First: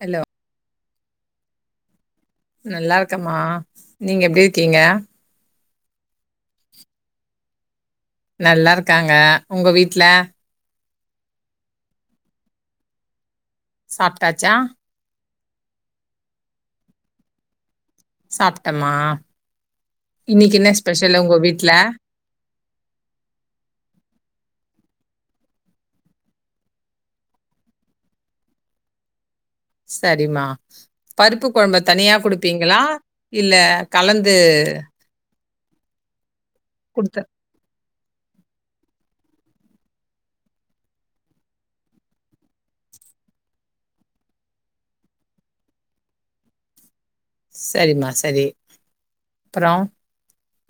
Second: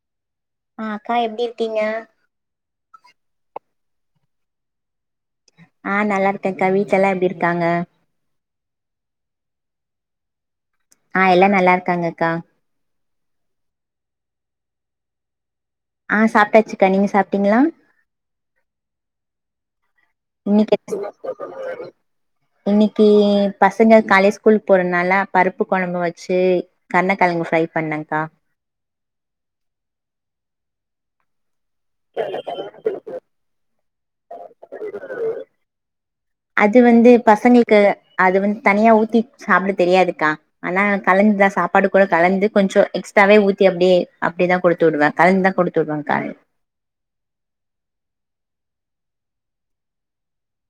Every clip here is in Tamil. ஹலோ ம் அக்கா எப்டி இருக்கீங்க நல்லா இருக்கம்மா நீங்க எப்டி இருக்கீங்க அ நல்லா இருக்கேன்க்கா வீட்ட எல்லா எப்டி இருக்காங்க நல்லா இருக்காங்க உங்க வீட்ல அ எல்லா நல்லா இருக்காங்க அக்கா சாப்ட்டாச்சா அ சாப்பிட்டாச்சுக்கா நீங்க சாப்ட்டீங்களா சாப்ட்டமா இன்னைக்கு என்ன இன்னிக்கு ஸ்பெஷல் உங்க வீட்ல இன்னிக்கு பசங்க காலில ஸ்கூல் போறனால பருப்பு கெழம்பு வெச்சு கர்னக்கெழங்கு ஃப்ரை பண்ணங்கா சரிமா பருப்பு கெழம்ப தனியா குடுப்பீங்களா இல்ல கலந்து அது வந்து குடுத்த பசங்களுக்கு அது வந்து தனியா ஊத்தி சாப்பிட தெரியாதுக்கா ஆனா கலந்துதா சாப்பாடு கூட கலந்து கொஞ்சோ எக்ஸ்ட்ராவே ஊத்தி அப்டியே அப்டிதா குடுத்து விடுவே கலந்துதா குடுத்து விடுவேங்கா சரிமா சரி அப்புறோ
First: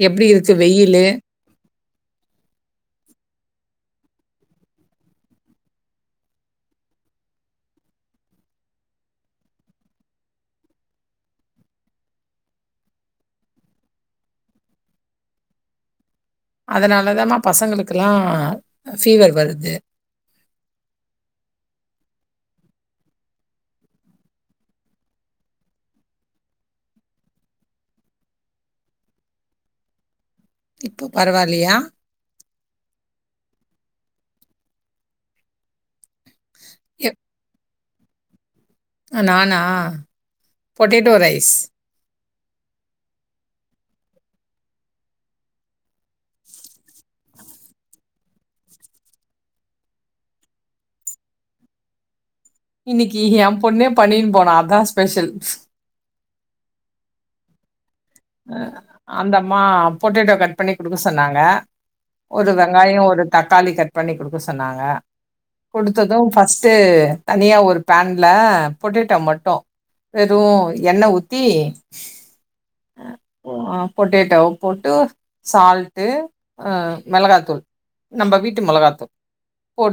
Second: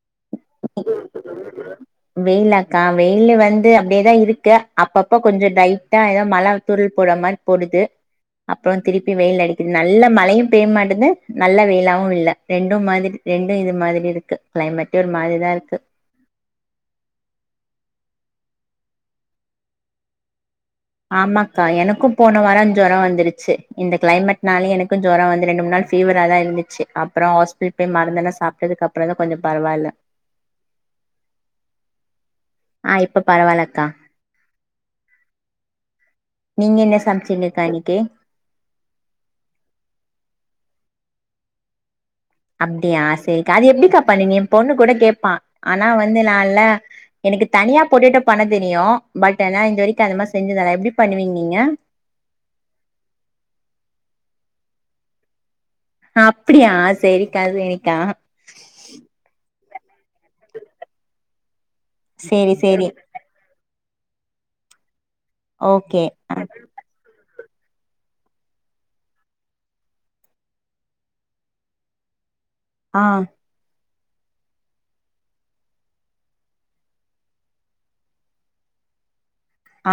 எப்பிடி இருக் வெயிலு வெயிலாக்கா வெயிலு வந்து அப்டியேதா இருக்கு அப்பப்ப கொஞ்சோ லைட்டா எதோ மழ துரல் போடுற மாரி போடுது அப்புறோ திருப்பி வெயில் அடிக்குது நல்ல மழையும் பெய்ய மாட்டேது நல்ல வெயிலாவும் இல்ல ரெண்டும் மாரி ரெண்டும் இது மாதிரி இருக்கு கிளைமேட்டு ஒரு மாதிரி இரு ல்லாருக்கு அதனாலதாம பசங்களுக்கெல்லா ஃபீவர் வருது ஆமாக்கா எனக்கு போன வாரோ ஜொரம் வந்துருச்சு இந்த கிளைமேட்னாலயு எனக்கு ஜொரம் வந்து ரெண்டு மூணு நாள் ஃபீவரா தா இருந்துச்சு அப்புறோ ஹாஸ்பிடல் போய் மருதெல்லா கொஞ்சோ சாப்பிட்துக்கு அப்பறோ தா கொஞ்ச பரவால்ல இப்போ பரவால்லயா க்கா நீங்க என்ன எப் சமச்சிங்க்கா இன் க்கி நானா பொட்டேட்டோ ரைஸ் அப்டியா செரிக்கா அது எப்டிக்கா பண்ணுவீங்க ஏ பொண்ணு கூட கேட்பா ஆனா வந்து நான்ல்ல எனக்கு தனியா போட்டேடோ பண்ண தெரியு பட் ஏனா இது வரைக்கு அது மாதிரி செஞ்சதல்ல எப்டி பண்ணுவீங்க நீங்க இன்னிக்கு ஏ பொண்ணே பண்ணின்னு போனா அதா ஸ்பெஷல் அப்டியா செரிக்கா செரி அ அந்த மா பொட்டேட்டோ கட் பண்ணி குடுக்க சொன்னாங்க ஒரு சேரி சேரி வெங்காயம் ஒரு தக்காளி கட் பண்ணி குடுக்க சொன்னாங்க ஓகே குடுத்ததும் அ ஃபர்ஸ்ட்டு தனியா ஒரு பேன்ல பொட்டேட்டோ மட்டு வெறு எண்ண ஊத்தி அ பொட்டேட்டோ போட்டு சால்ட்டு மெளகாத்தூள் நம்ம வீட்டு மெளகாத்தூள்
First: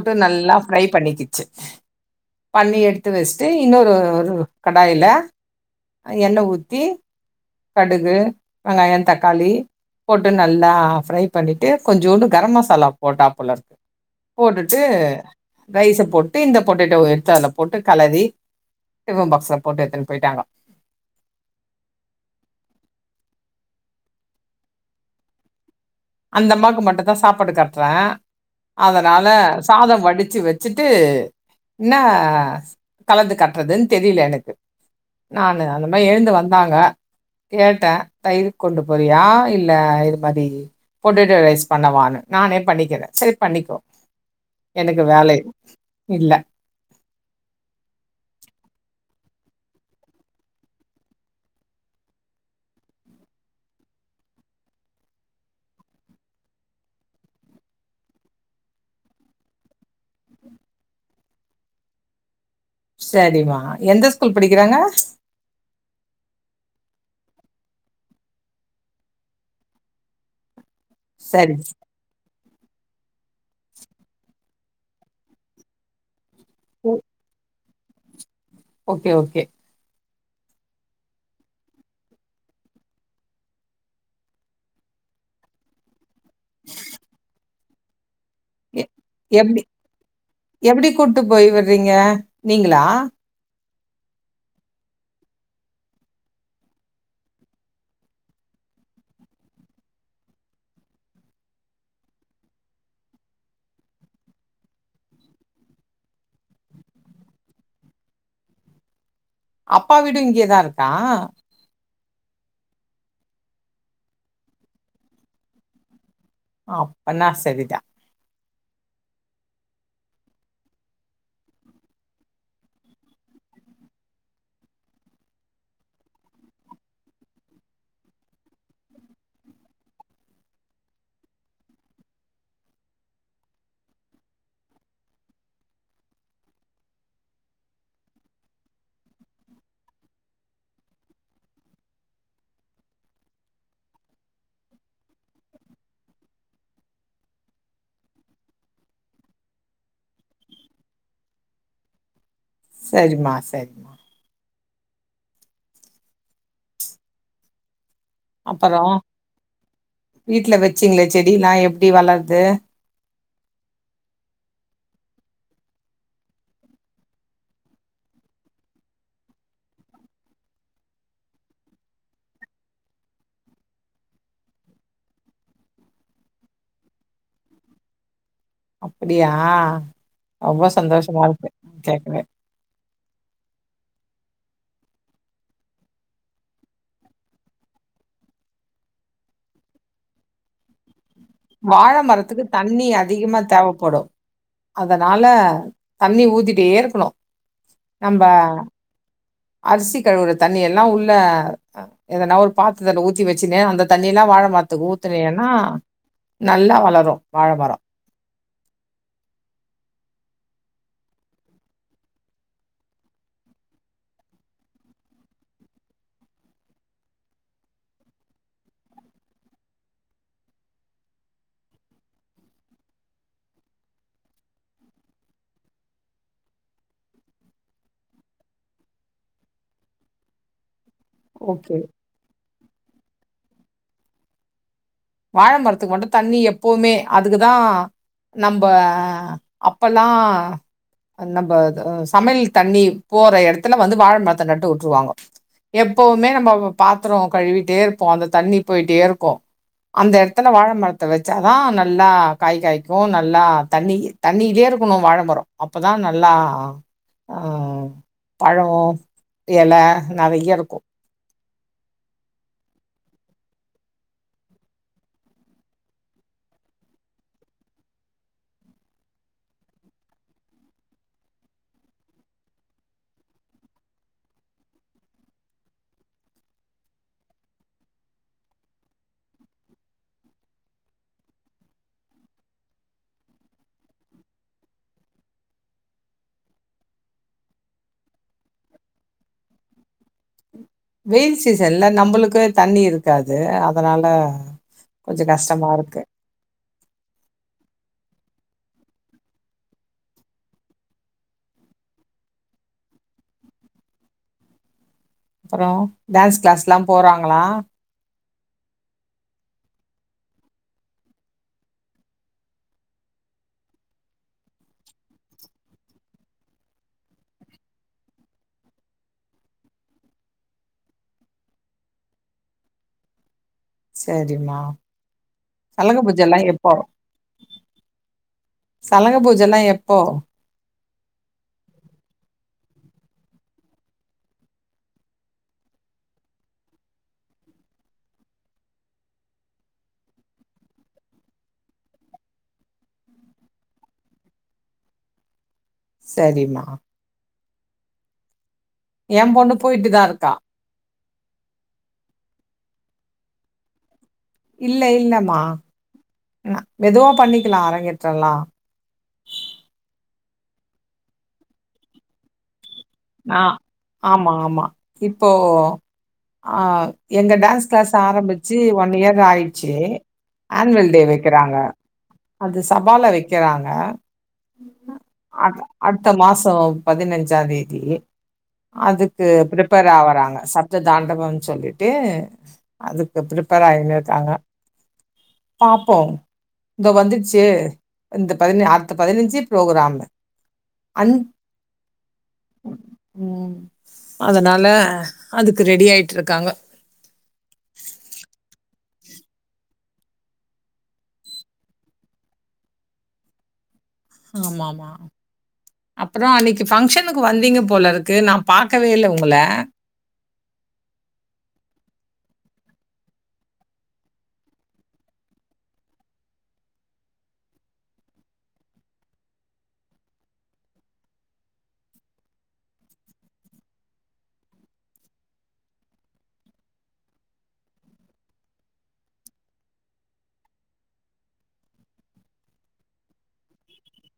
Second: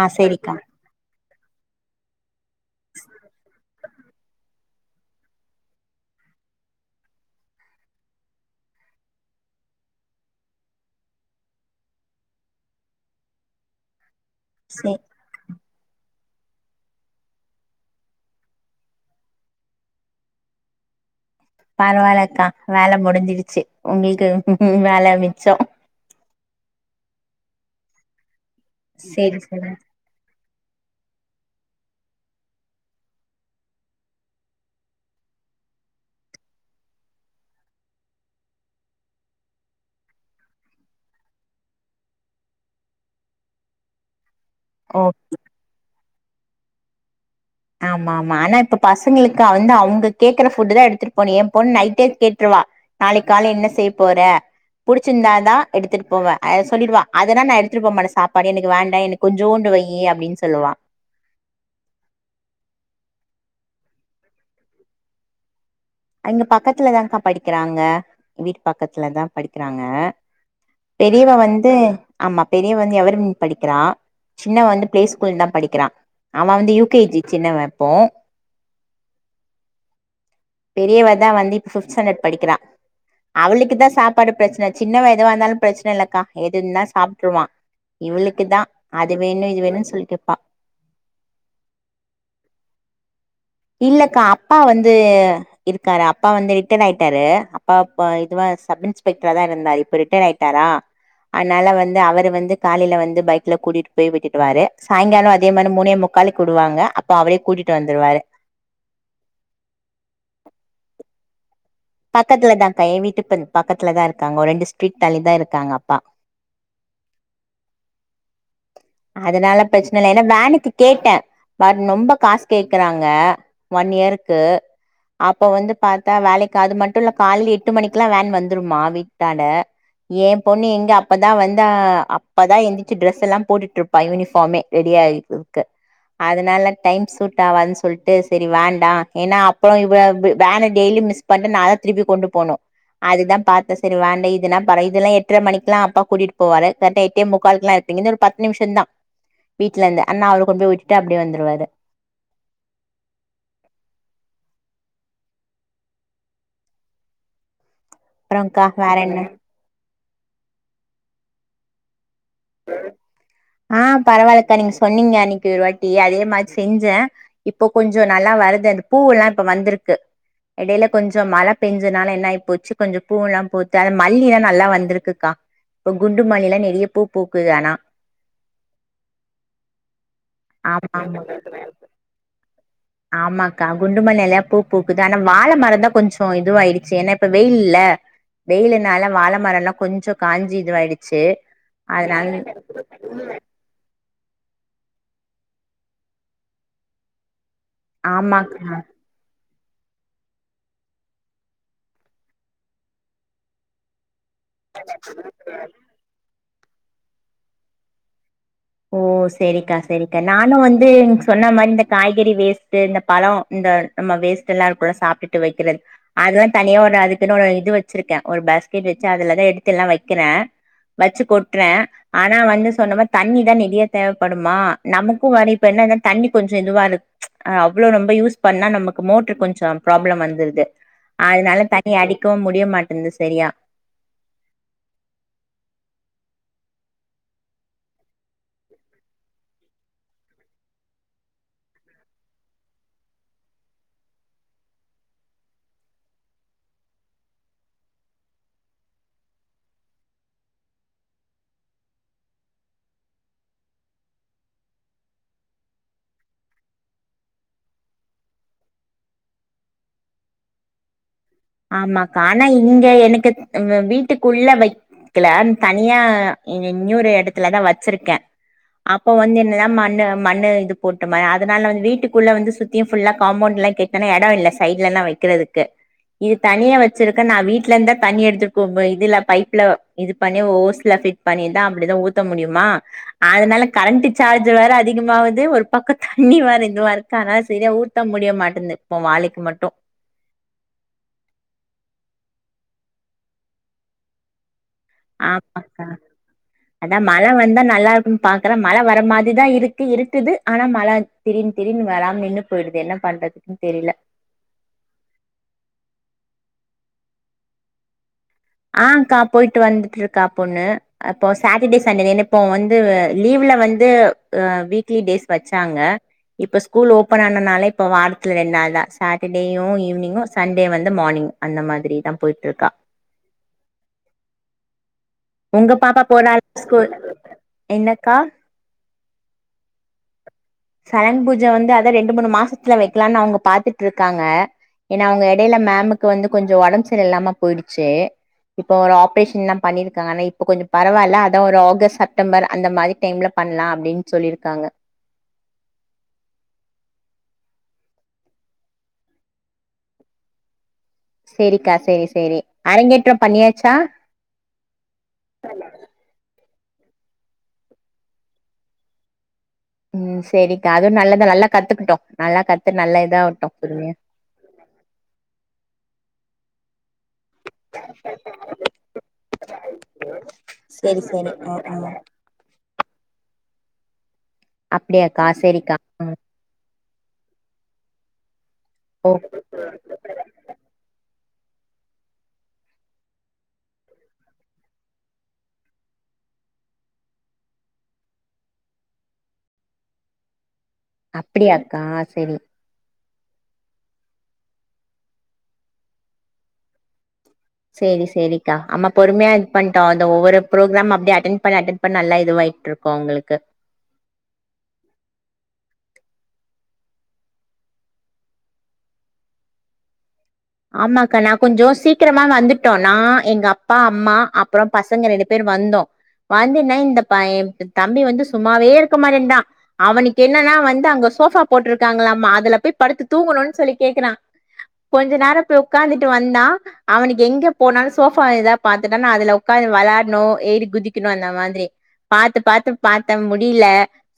ஆ சேரிக்கா நல்லா ஃப்ரை பண்ணிக்கி [unintelligible] பண்ணி எடுத்து வெஸ்டு இன்னொரு ஒரு கடாயில எண்ணெ ஊத்தி கடுகு வெங்காய தக்காளி போட்டு நல்லா ஃப்ரை பண்ணிட்டு கொஞ்சோண்டு கரம் மசாலா போட்டாப்புலருக்கு போட்டுட்டு சே ரைஸ போட்டு இந்த பொட்டேட்டோ எட்த்து அதுல போட்டு கலரி டிபன் பாக்ஸ்ல போட்டு எட்த்துன் போய்ட்டாங்கோ பரவால க்கா வேல முடிஞ்சிடிச்சி உங்ளுக்கு வேல மிச்சோ அந்த அம்மாக்கு மட்டு தா சாப்பாடு கட்றே அதனால சேரி சேரி சாதோ வடிச்சு வெ ச்சுட்டு இன்னோ கலந்து கட்றதுன் தெரிலெனக்கு நானு அந்த மாதிரி எழுந்து வந்தாங்க கேட்டே தயிரு கொண்டு போறியா இல்ல இது மாதி பொட்டேட்டோ ரைஸ் பண்ணவானு நானே பண்ணிக்கிறே செர் பண்ணிக்கோ எனக்கு ஓ வேலை இல்ல [unintelligible] அவுங்க கேக்குற ஃபுட்டு் தா எடுத்துட்டு போணு எ பொண்ணு நைட்டே கேட்ருவா நாளைக் கால என்ன செய்ய போற புடிச்சிந்தா தா எடுத்துட் போவ அ சொல்லிடுவா அதெல்லா நா எடுத்துட் போமாட்டே சாப்பாடு எனக்கு வேண்டா எனக் கொஞ்சோண்டு வையி அப்டின் சொல்லுவா செரிமா எந்த ஸ்கூல் படிக்கிறாங்க அங்க பக்கத்துலதான்க்கா படிக்கிறாங்க வீட்டு பக்கத்துலதா படிக்கிறாங்க பெரியவ சரி வந்து ஆமா பெரியவந் எரு எவர்வின் படிக்கிறா சின்னவ வந்து ப்ளே ஸ்கூல் தா படிக்கிறா அவ வந்து யூ கே ஜி சின்னவ ப்போ ஓகே ஓகே பெரியவதா வந்து இப்ப ஃபிப்த் ஸ்டாண்டட் படிக்கிறா அவளுக்குதா சாப்பாடு ப்ரெச்ன சின்னவ எதா இந்தாலு ப்ரெச்ன இல்லக்கா எதுன்னா சாப்ட்டுருவா இவளுக் எ எப்டி எப்படி கூட்டு போய்விட்றீங்க நீங்களா இல்லக்கா அப்பா வந்து இருக்காரு அப்பா வந்து ரிட்டர் ஆய்ட்டாரு அப்பா அப்பா இதுவ சப் இன்ஸ்பெக்ட்ரா தா இருந்தாரு இப்ப ரிட்டர் ஆயிட்டாரா அத்னால வந்து அவரு வந்து காலில வந்து பைக்ல கூட்டிட் போய் விட்டுட்டுவாரு சாய்ங்காலோ அதே மாரி மூணே முக்காலுக் விடுவாங்க அப்பா அவரே கூட்டிட்டு வந்துருவாரு அப்பா வீடு இங்யேதா இருக்கா பக்கத்துலதான்க்கா ஏ வீட்டுக் [unintelligible] பக்கத்லதா இருக்காங் ஒஓர் ரெண்டு ஸ்ட்ரீட் தள்ளி தா இருக்காங்க அப்பா அப்ப நா செரிதா அதனால ப்ரெச்ன இல்ல ஏன்னா வேனுக்கு கேட்டே பட் ரொம்ப காசு கேக்கறாங்க ஒன் யேருக்கு அப்ப வந்து பாத்தா வேலைக் அது மட்டுல்ல கால எட்டு மணிக்ல்லா வேன் வந்துடுமா வீட்டான்ட ஏ பொண்ணு எங்க அப்பதா வந்து அ அப்பதா எந்திச்சி ட்ரெஸெல்லா போட்டுருப்ப யூனிஃபாமே ரெடியாயி இருக்க அதனால டைம் சூட் ஆவாதுன் சொல்ட்டு செரி வேண்டா ஏன்னா அப்றோ இவ வ் வேன டெய்லி மிஸ் பன்டு நா தா திருப்பி கொண்டு போனோ அதுதா பாத்த செரி வேண்ட இதுனா ப இதெல்லா எட்ர மணிக்லா அப்பா கூட்டிட்டு போவாரு கரெட்டா எட்டே முக்கால்க்குலா [unintelligible] இங்கந்து ஒரு பத்து நிம்ஷ தா வீட்ல இருந்து அண்ணா அவரு கொண்டு போய் விட்டுட்டு அப்டே வந்துருவரு சரிம்மா, சரிம்மா. அப்பறோ கா வேற அப்பறம் என்ன வீட்ல வெச்சீங்ளே செடில்லா எப்டி வளர் து அ பரவால்லக்கா நீங் சொன்னீங்க அன்னிக்கு ஒரு வாட்டி அதே மார் செஞ்சே இப்போ கொஞ்சோ நல்லா வருது அந்த பூ எல்லா இப்ப வந்துருக்கு எடைல கொஞ்சோ மழ பெஞ்சனால என்னாய் போச்சு கொஞ்சோ பூல்லா பூத்து அத மல்லி லா நல்லா வந்திருக்குக்கா இப்போ குண்டு மல்லிலா நெறைய பூ பூக்குது ஆனா அப்படியா ரொம்போ ஆமா ஆமா சந்தோஷமா இருக்கு ம் கேக்கவே ஆமாக்கா குண்டுமல்லி நெறைய பூ பூக்குது ஆனா வாழமரந்தா கொஞ்சோ இதுவாயிடுச்சு ஏன்னா இப்ப வெயில் ல வெயிலுனால வாழ மரோலா கொஞ்சோ காஞ்சி இதுவாயிடுச் வாழ மரத்துக்கு தண்ணி அதிகமா தேவப்படு அதனால தண்ணி ஊத்திட்டே இருக்குனோ ஆமாக்க அரிசி கழுவுற தண்ணி எல்லா உள்ள எதுனா ஒரு பாத்தரதல ஊத்தி வெச்சுன்னு அந்த தண்ணி தண்ணி எல்லா வாழ மரத்துக்கு ஊத்துனின்னா நல்லா வளரு வாழமரோ ஓ செரிக்கா செரிக்கா நானும் வந்து சொன்ன மாரி இந்த காய்கறி வேஸ்ட்ட் இந்த பழம் இந்த நம்ம வேஸ்ட் எல்லா இருக்கும்ல்ல சாப்பிட்டுட்டு வைக்கிறது அதெல்லா தனியா ஒரு அதுக்குன்னு இது வச்சிருக்கேன் ஒரு பாஸ்கெட் வெச்சு அதுலதா எடுத்து எல்லா வைக்கிறேன் வெச்சு கொட்டுறே ஆனா வந்து சொன்ன மாரி தண்ணி நெறையா தேவைப்படுமா நமக்கு வ இப்ப என்னன்னா தண்ணி கொஞ்சம் இதுவா இரு அவ்ளோ ரொம்ப யூஸ் பண்ணா நமக்கு மோட்டரு கொஞ்சோ ப்ராப்ளம் வந்துருது அதனால ஓகே. தண்ணி அடிக்கவு முடிய மாட்டிங் இருந்து சரியா வாழமரத்துக்கு மட்டு தண்ணி எப்பவுமே அதுக்குதா நம்ப அப்பல்லா அ நம்ப இது சமையல் தண்ணி போற எடத்துல வந்து வாழை மரத்தை நட்டு விட்டுருவாங்க எப்பவுமே நம்ம பாத்திர கழுவிட்டே இருப்போ அந்த தண்ணி போயிட்டே இருக்கு அந்த எடத்துல வாழைமரத்தை வச்சாதான் நல்லா காய் காய்க்கு நல்லா தண்ணி தண்ணிலே இருக்கணு வாழைமரம் அப்பதா நல்லா ஆ பலோ எல நெறைய இருக்கு ஆமாக்கா ஆனா இங்க எனக்கு வெ வீட்டுக்குள்ள வைக்ல தனியா இங் இன்னொரு எடத்துலதா வச்சிருக்கே அப்போ வந்து என்னனா மண்ணு மண்ணு இது போட்டுமே அதுனால வந்து வீட்டுக்குள்ள வந்து சுத்தியூ ஃபுல்லா காம்பவுண்ட்ல கெட்டுன்னா எடோ இல்ல சைட்லல்லா வக்கிறதுக்கு இது தனியா வச்சிருக்கே நா வீட்டுல இருந்தா தண்ணி எடுத்துக்கோ இதுல பைப்ல இது பண்ணி ஓஸ்ல ஃபிட் பண்ணிதா அப்டிதா ஊத்த முடியுமா அதனால கரண்ட் சார்ஜ் வேற அதிகமாவுது ஒரு பக்கம் தண்ணி வேற இதுவா இருக்கு அதனால சரியா ஊத்த முடிய மாட்டேந்து இப்போ வாழைக்கு மட்டு வெயில் சீசன்ல நம்மளுக்கே தண்ணி இருக்காது அதனால கொஞ்சம் கஷ்டமா ஆமாக்க இருக்கு அதா மழ வந்தா நல்லா இருக்கும்ன் பா அக்கற மழ வர மாதிரிதா இருக்கு இருக்குது ஆனா மழ திடின்னு திடின்னு வராமனு நின்று போயிடுது என்ன பண்றதுன்னு தெரியல அப்புறோ டான்ஸ் க்ளாஸ்லா போறாங்ளா ஆங்க்கா போய்ட்டு வந்துட்டு இருக்கா பொண்ணு அப்போ சாட்டர்டே சண்டேன இப்போ வந்து லீவ்ல வந்து அ வீக்லி டேஸ் வச்சாங்க இப்ப ஸ்கூல் ஓபன் ஆனனால இப்ப வாரத்துல ரெண்டு நாள் தான் சாட்டர்டேயு ஈவினிங்கு சண்டே வந்து மார்னிங் அந்த மாதிரி தா போயிட்ருக்கா செரிமா உங்க பாப்பா போற ஸ்கூ என்னக்கா சலங்க பூஜல்லா எப்போ சலங் பூஜை வந்து அதா ரெண்டு மூணு மாசத்துல வைக்கலாம்னு அவங்க பாத்துட்ருக்காங்க ஏன்னா அவங்க எடையில மேமுக்கு வந்து கொஞ்ச ஒடம்ப சரி இல்லாம போயிடுச்சு இப்ப ஒரு ஆப்ரேஷன் எல்லா பண்ணிரு க ஆனா இப்ப கொஞ்சோ பரவால்ல அதா ஒரு ஆகஸ்ட் செப்டம்பர் அந்த மாரி டைம்ல பண்லா அப்டின் சொல்லிருக்காங்க சரிம்மா ஏ பொண்ணு போயிட்டு தா இருக்கா செரிக்கா செரி செரி அரங்கேற்றோ பண்ணியாச்சா இல்ல இல்லமா ம மெதுவா பண்ணிக்கலா அரங்கேற்றல்லா ம் சரிக்கா அதுவு நல்லதுதா நல்லா கத்துக்குட்டு நல்லா க ஆ ஆமா ஆமா இப்போ ஆவ் எங்க டான்ஸ் கிளாஸ் ஆரம்பிச்சு ஒன் இயர் ஆயிடுச்சு ஆன்வல் டே சேரி சேரி ஆ வைக்கிறாங்க ஆ அது சபால வை இருக்கிறாங்க அப்டியாக்கா அ சேரிக்கா ஆ அடுத்த மாச பதினஞ்சாதி தியே ஓ அதுக்கு பிரிப்பேர் ஆவுறாங்க சப்த தாண்டபம் சொல்லிட்டு அதுக்கு பரிப்பேர் ஆயினு இருக்காங்க பாப்போம் இந்த வந்துடுச்சு இந்த பதி அடுத்த பதினஞ்சு ப்ரோக்ராமு அப்பிடியாக்கா செரி ம் அதனால அதுக்கு ரெடி ஆய்ட்ருக்குறாங்க சேரி சேரிக்கா ஆமா பொறுமையா இது பண்ட்டோ அந்த ஒவ்வொரு ப்ரோகிராம் அப்டியே அட்டன் பண்ண அட்டன் பண்ண நல்லா இதுவாயிட்ருக்கூ அவுங்களுக்கு ஆமாமா அப்புறஅன்னைக்கு ஃபங்க்ஷனுக்கு வந்தீங்க போல இருக்கு நா பாக்கவே இல்ல உங்கள ஆமாக்கா நா கொஞ்சோ சீக்கிரமா வந்துட்டோ நா எங்கப்பா அம்மா அப்றோ பசங்க ரெண்டு பேர் வந்தோ வந்துன்னா இந்த ப எந்தம்பி வந்து சும்மாவே இருக்க மாட்டேன்றா அவனுக்கு என்னன்னா வந்து அங்க சோஃபா போட்டுருக்காங்கலாமா அதுல போய் படுத்து தூங்கணூன் சொல்லி கேக்குறா கொஞ்ச நேரோ போய் உக்காந்துட்டு வந்தா அவனுக்கு எங்க போனாலு சோபாதா பாத்துட்டானா அதுல உகாந்து வளாட்ணு ஏறி குதிக்கணு அந்த மாரி பாத்து பாத்து பாத்த முடியல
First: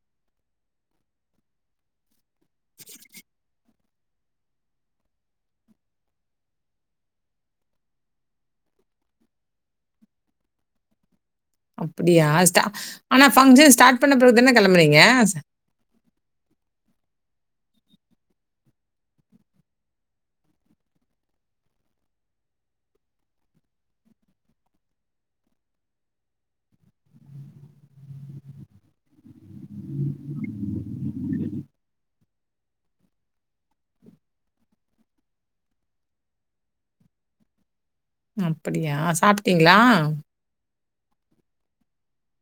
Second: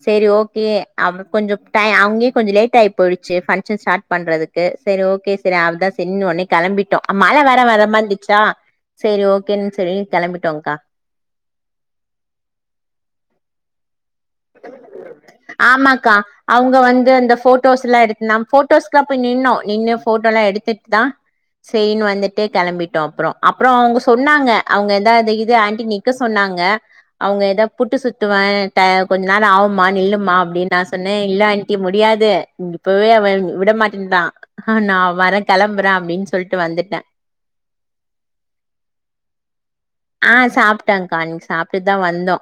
சரி ஓகே அவ கொஞ்ச டயம் அவ்ங்கே கொஞ்சம் லேட்ஆய்போயிடுச்சு பங்சன் ஸ்டார்ட் பண்றதுக்கு சரி ஓகே சரி அவதா ச சரின்னு ஒனே கெளம்பிட்டோ மழ வேற வரமா இருந்துச்சா சரி ஓகேன்னு சரி கெளம்பிட்டோ கா அப்பிடியா ஆனா பங்க்ஷன் ஸ்டார்ட் பண்ண பிறகு தானே கெளம்புனீங்க? ச ஆமாக்கா அவங்க வந்து அந்த போட்டோஸ் எல்லா எடுத்துட்டு தா போட்டோஸ்க்கு எல்லா நின்னோ நின்னு ஃபோட்டோலாம் எடுத்துகட்டு சேரின்னு வந்து வந்துட்டு கிளம்பிட்டோம் அப்புறோ அப்புறோ அவங்க சொன்னாங்க அவங்க எதாவ அது இது ஆன்ட்டி நிற்க சொன்னாங்க அவங்க எதோ புட்டு சுத்துவ கொஞ்ச நேரோ ஆகுமா நில்லுமா அப்டின்னு நா சொன்னே இல்ல ஆன்ட்டி முடியாது இப்பவே அவன் விட விடமாட்டேங்கிறான் நா வர கிளம்புறே அப்டின்னு சொல்லிட்டு வந்துட்டே அப்டியா சாப்ட்டீங்களா அதாங்க நீ சாப்பிட்டு தா வந்தோ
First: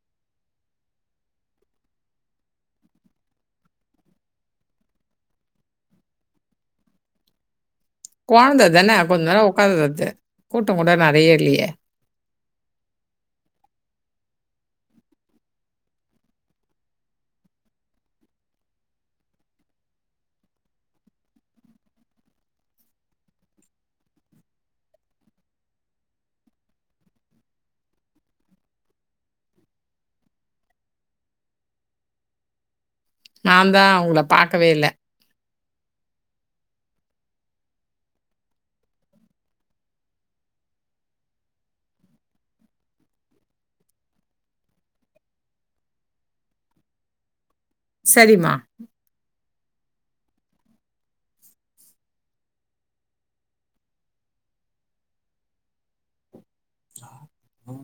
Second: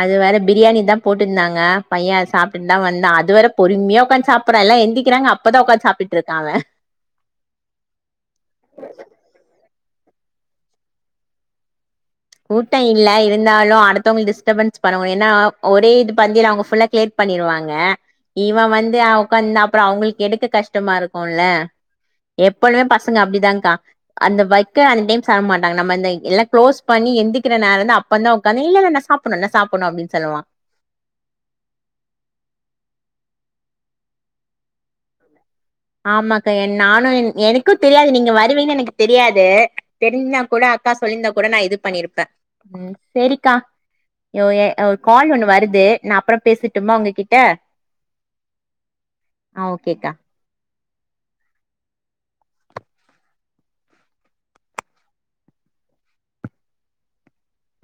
அது வேற பிரியாணி தான் போட்டுட்டு இருந்தாங்க பையன் சாப்பிட்டு தா வந்தான் அதுவரை பொறுமையா உட்காந்து சாப்பிடுறேன் எல்லாம் எந்திரிக்கிறாங்க அப்பதா உட்காந்து சாப்பிட்டு இருக்காங்க கெழந்ததானே கொஞ்சோ நேரோ உட்கார்ந்து இரு கூட்டம் கூட நெறைய இல்லியே கூட்டம் இல்ல இருந்தாலு அடுத்தவங்க டிஸ்டர்பன்ஸ் பண்ணணும் ஏன்னா ஒரே இது பந்தியில அவங்க புல்லா கிளியர் பண்ணிருவாங்க இவன் வந்து அவட்காந்த அப்புறம் அவங்களுக்கு எடுக்க கஷ்டமா இருக்கும்ல எப்பழுமே பசங்க அப்டிதான்கா அந்த வர்க அந்த டைம் சாப்ட மாட்டாங்க நம்ம எல்லாம் க்ளோஸ் பண்ணி எந்திரிக்கிற நேரம் தான் இரு அப்ப தான் உட்காந்து இல்லலை என்ன சாப்பிடணும் என்ன சாப்பிடணும் அப்படின்னு சொல்லுவான் நா தா உங்ல பாக்கவே இல்ல ஆமா அக்கா ஏ நானும் எனக்கு தெரியாது நீங்க வருவீங்கு எனக்கு தெரியாது தெரிஞ்சா கூட அக்கா சொல்லியிருந்தா கூட நா இது பண்ணிருப்பே ம் சேரிக்கா ஒ கால் ஒண்ணு வருது நா அப்புறோ பேசுட்டுமா உங்ககிட்ட சரிம்மா அ ஓகேக்கா ம்